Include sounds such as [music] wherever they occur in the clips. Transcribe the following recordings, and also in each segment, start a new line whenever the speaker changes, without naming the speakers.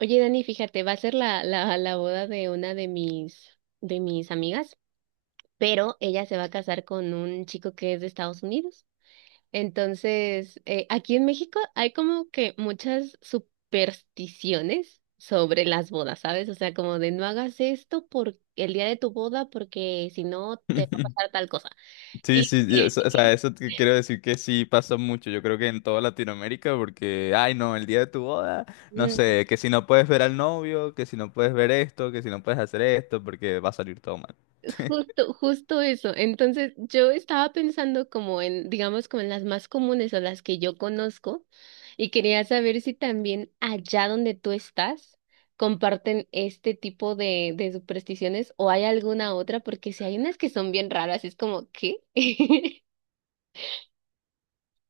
Oye, Dani, fíjate, va a ser la boda de una de mis amigas, pero ella se va a casar con un chico que es de Estados Unidos. Entonces, aquí en México hay como que muchas supersticiones sobre las bodas, ¿sabes? O sea, como de no hagas esto por el día de tu boda porque si no te va a pasar
[laughs]
tal cosa.
Sí,
Y
sí, sí,
[clears throat]
eso te quiero decir que sí pasa mucho. Yo creo que en toda Latinoamérica, porque, ay no, el día de tu boda, no
[laughs]
sé, que si no puedes ver al novio, que si no puedes ver esto, que si no puedes hacer esto, porque va a salir todo mal. [laughs]
Justo eso. Entonces, yo estaba pensando como en, digamos, como en las más comunes o las que yo conozco y quería saber si también allá donde tú estás comparten este tipo de supersticiones o hay alguna otra, porque si hay unas que son bien raras, es como, ¿qué? [laughs]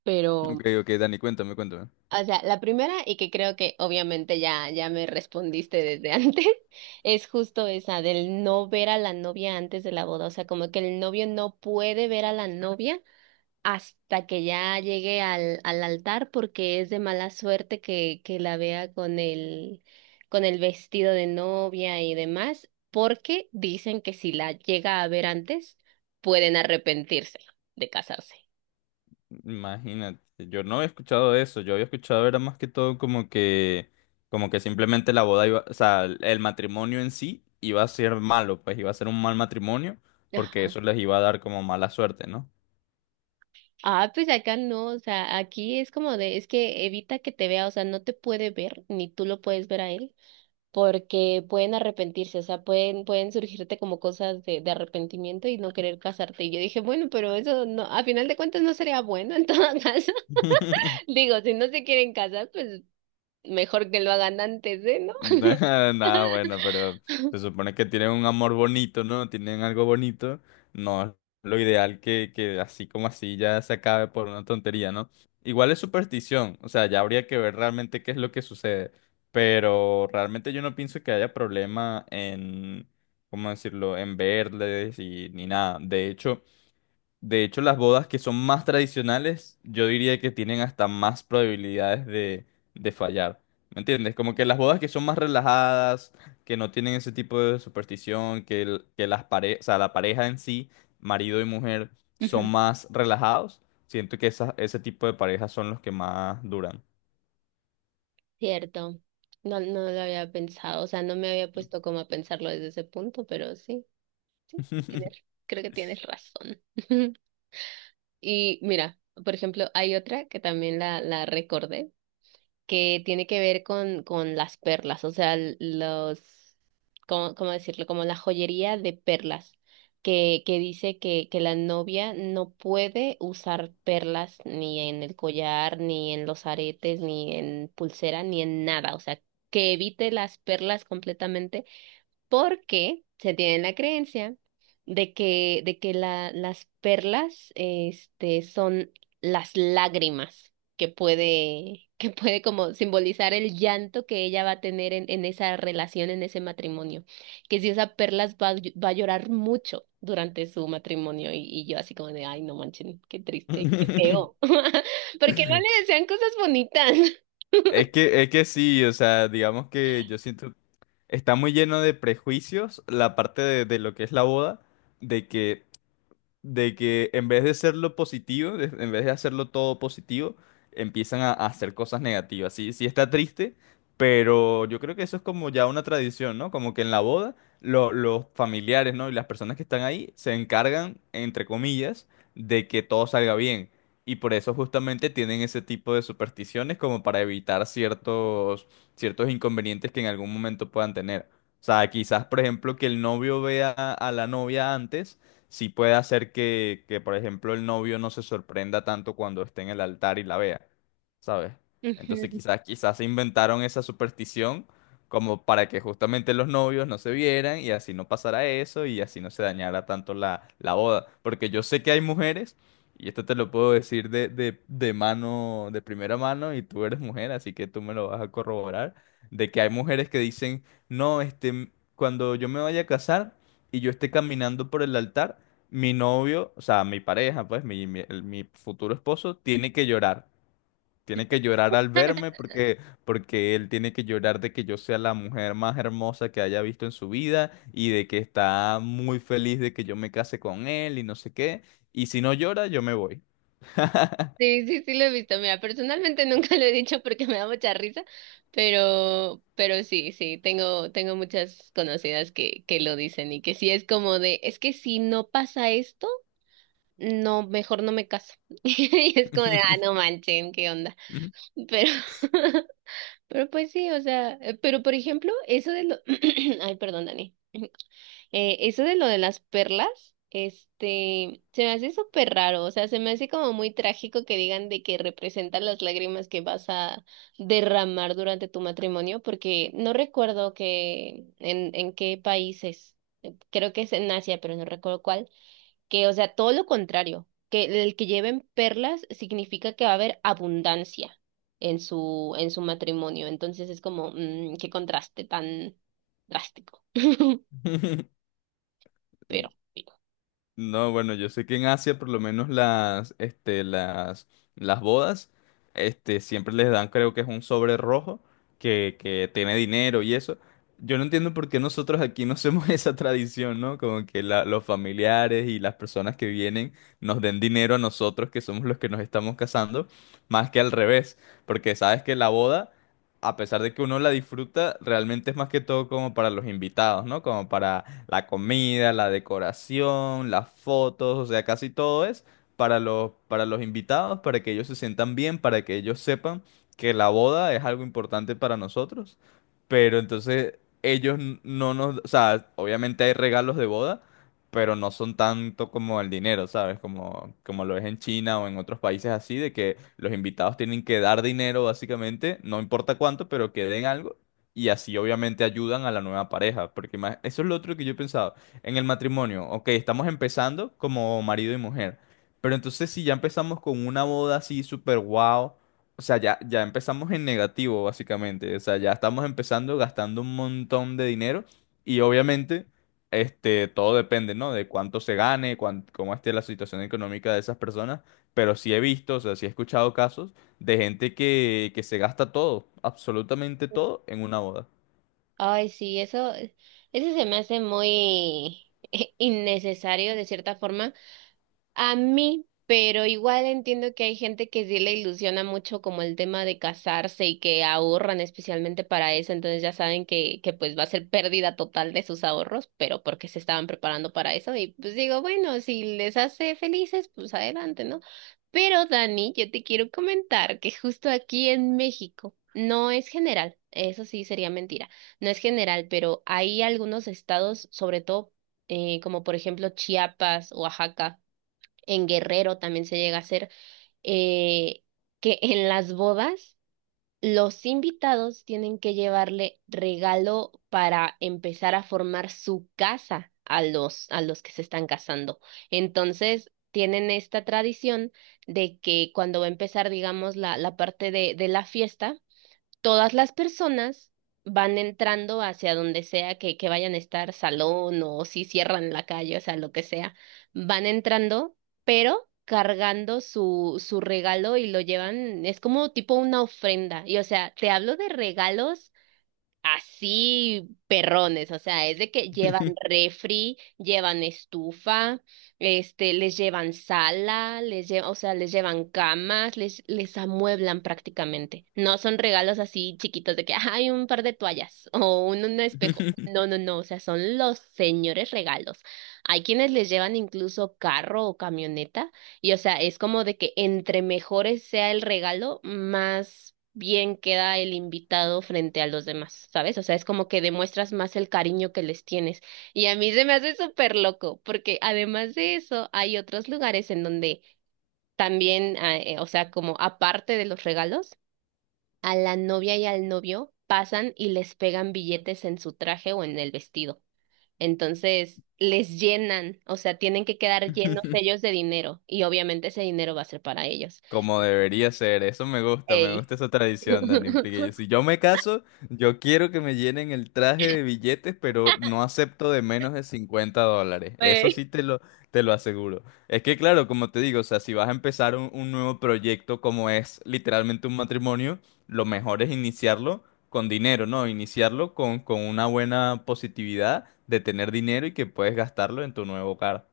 Pero,
Ok, ok, Dani, cuéntame, cuéntame.
o sea, la primera y que creo que obviamente ya me respondiste desde antes. [laughs] Es justo esa del no ver a la novia antes de la boda, o sea, como que el novio no puede ver a la novia hasta que ya llegue al altar porque es de mala suerte que la vea con el vestido de novia y demás, porque dicen que si la llega a ver antes, pueden arrepentirse de casarse.
Imagínate, yo no había escuchado eso. Yo había escuchado era más que todo como que simplemente la boda iba, o sea, el matrimonio en sí iba a ser malo, pues iba a ser un mal matrimonio, porque
Ajá.
eso les iba a dar como mala suerte, ¿no?
Ah, pues acá no, o sea, aquí es como de, es que evita que te vea, o sea, no te puede ver, ni tú lo puedes ver a él. Porque pueden arrepentirse, o sea, pueden surgirte como cosas de arrepentimiento y no querer casarte. Y yo dije, bueno, pero eso no, a final de cuentas no sería bueno en todo [laughs] caso.
[laughs]
Digo, si no se quieren casar, pues mejor que lo hagan antes de, ¿no?
[laughs] Nada bueno, pero se supone que tienen un amor bonito, ¿no? Tienen algo bonito. No es lo ideal que así como así ya se acabe por una tontería, ¿no? Igual es superstición, o sea, ya habría que ver realmente qué es lo que sucede. Pero realmente yo no pienso que haya problema en, ¿cómo decirlo?, en verles y ni nada. De hecho, las bodas que son más tradicionales, yo diría que tienen hasta más probabilidades de fallar. ¿Me entiendes? Como que las bodas que son más relajadas, que no tienen ese tipo de superstición, que, el- que las pare- o sea, la pareja en sí, marido y mujer, son
Ujú.
más relajados. Siento que ese tipo de parejas son los que más duran.
Cierto. No, no lo había pensado, o sea, no me había puesto como a pensarlo desde ese punto, pero sí, creo que tienes razón. [laughs] Y mira, por ejemplo, hay otra que también la recordé. Que tiene que ver con las perlas, o sea, ¿cómo, cómo decirlo? Como la joyería de perlas, que dice que la novia no puede usar perlas ni en el collar, ni en los aretes, ni en pulsera, ni en nada, o sea, que evite las perlas completamente porque se tiene la creencia de que las perlas, son las lágrimas que puede como simbolizar el llanto que ella va a tener en esa relación, en ese matrimonio. Que si usa perlas va, va a llorar mucho durante su matrimonio y yo así como de, ay, no manchen, qué triste, qué feo.
[laughs]
[laughs] Porque no le desean cosas bonitas.
Es que sí, o sea, digamos que yo siento está muy lleno de prejuicios la parte de lo que es la boda, de que de que en vez de hacerlo positivo, en vez de hacerlo todo positivo, empiezan a hacer cosas negativas. Sí, sí está triste, pero yo creo que eso es como ya una tradición, ¿no? Como que en la boda los familiares, ¿no? Y las personas que están ahí se encargan, entre comillas, de que todo salga bien. Y por eso justamente tienen ese tipo de supersticiones como para evitar ciertos, ciertos inconvenientes que en algún momento puedan tener. O sea, quizás, por ejemplo, que el novio vea a la novia antes sí puede hacer que por ejemplo, el novio no se sorprenda tanto cuando esté en el altar y la vea, ¿sabes? Entonces
[laughs]
quizás, quizás se inventaron esa superstición como para que justamente los novios no se vieran y así no pasara eso y así no se dañara tanto la, la boda. Porque yo sé que hay mujeres, y esto te lo puedo decir de mano, de primera mano, y tú eres mujer, así que tú me lo vas a corroborar, de que hay mujeres que dicen, no, este, cuando yo me vaya a casar y yo esté caminando por el altar, mi novio, o sea, mi pareja, pues, mi futuro esposo, tiene que llorar. Tiene que llorar al verme porque, porque él tiene que llorar de que yo sea la mujer más hermosa que haya visto en su vida y de que está muy feliz de que yo me case con él y no sé qué. Y si no llora, yo me voy.
Sí, sí, sí lo he visto. Mira, personalmente [laughs] nunca lo he dicho porque me da mucha risa, pero sí, sí, tengo, tengo muchas conocidas que lo dicen y que sí es como de, es que si no pasa esto, no, mejor no me caso. [laughs] Y es como de, ah, no manchen, ¿qué onda?
[laughs]
Pero, [laughs] pero pues sí, o sea, pero por ejemplo, eso de lo, [clears throat] ay, perdón, Dani. Eso de lo de las perlas, se me hace súper raro, o sea, se me hace como muy trágico que digan de que representan las lágrimas que vas a derramar durante tu matrimonio, porque no recuerdo que en qué países, creo que es en Asia, pero no recuerdo cuál, que, o sea, todo lo contrario, que el que lleven perlas significa que va a haber abundancia en su matrimonio, entonces es como, mm, qué contraste tan drástico, [laughs] pero...
No, bueno, yo sé que en Asia por lo menos las, este, las bodas, este, siempre les dan, creo que es un sobre rojo que tiene dinero y eso. Yo no entiendo por qué nosotros aquí no hacemos [laughs] esa tradición, ¿no? Como que los familiares y las personas que vienen nos den dinero a nosotros, que somos los que nos estamos casando, más que al revés. Porque sabes que la boda, a pesar de que uno la disfruta, realmente es más que todo como para los invitados, ¿no? Como para la comida, la decoración, las fotos, o sea, casi todo es para para los invitados, para que ellos se sientan bien, para que ellos sepan que la boda es algo importante para nosotros. Pero entonces ellos no nos, o sea, obviamente hay regalos de boda, pero no son tanto como el dinero, ¿sabes? Como, como lo es en China o en otros países así, de que los invitados tienen que dar dinero básicamente, no importa cuánto, pero que den algo. Y así obviamente ayudan a la nueva pareja, porque eso es lo otro que yo he pensado. En el matrimonio, ok, estamos empezando como marido y mujer, pero entonces si ya empezamos con una boda así súper guau, o sea, ya empezamos en negativo básicamente, o sea, ya estamos empezando gastando un montón de dinero y obviamente este, todo depende, ¿no? De cuánto se gane, cómo esté la situación económica de esas personas, pero sí he visto, o sea, sí he escuchado casos de gente que se gasta todo, absolutamente todo, en una boda.
Ay, sí, eso se me hace muy [laughs] innecesario de cierta forma. A mí, pero igual entiendo que hay gente que sí le ilusiona mucho como el tema de casarse y que ahorran especialmente para eso, entonces ya saben que pues va a ser pérdida total de sus ahorros, pero porque se estaban preparando para eso y pues digo, bueno, si les hace felices, pues adelante, ¿no? Pero Dani, yo te quiero comentar que justo aquí en México no es general, eso sí sería mentira, no es general, pero hay algunos estados, sobre todo como por ejemplo Chiapas, Oaxaca en Guerrero también se llega a hacer, eh, que en las bodas los invitados tienen que llevarle regalo para empezar a formar su casa a los que se están casando. Entonces, tienen esta tradición de que cuando va a empezar, digamos, la parte de la fiesta, todas las personas van entrando hacia donde sea que vayan a estar, salón o si cierran la calle, o sea, lo que sea, van entrando, pero cargando su, su regalo y lo llevan, es como tipo una ofrenda. Y o sea, te hablo de regalos así perrones, o sea, es de que llevan refri, llevan estufa, les llevan sala, les llevan, o sea, les llevan camas, les amueblan prácticamente. No son regalos así chiquitos de que "Ah, hay un par de toallas o un espejo".
[laughs]
No, no, no, o sea, son los señores regalos. Hay quienes les llevan incluso carro o camioneta. Y o sea, es como de que entre mejores sea el regalo, más bien queda el invitado frente a los demás, ¿sabes? O sea, es como que demuestras más el cariño que les tienes. Y a mí se me hace súper loco, porque además de eso, hay otros lugares en donde también, o sea, como aparte de los regalos, a la novia y al novio pasan y les pegan billetes en su traje o en el vestido. Entonces, les llenan, o sea, tienen que quedar llenos ellos de dinero y obviamente ese dinero va a ser para ellos.
Como debería ser, eso me
Ey.
gusta esa tradición, Dani, porque
[laughs]
si yo me caso, yo quiero que me llenen el traje de billetes, pero no acepto de menos de $50, eso
Ey.
sí te lo aseguro. Es que claro, como te digo, o sea, si vas a empezar un nuevo proyecto como es literalmente un matrimonio, lo mejor es iniciarlo con dinero, ¿no? Iniciarlo con una buena positividad de tener dinero y que puedes gastarlo en tu nuevo hogar.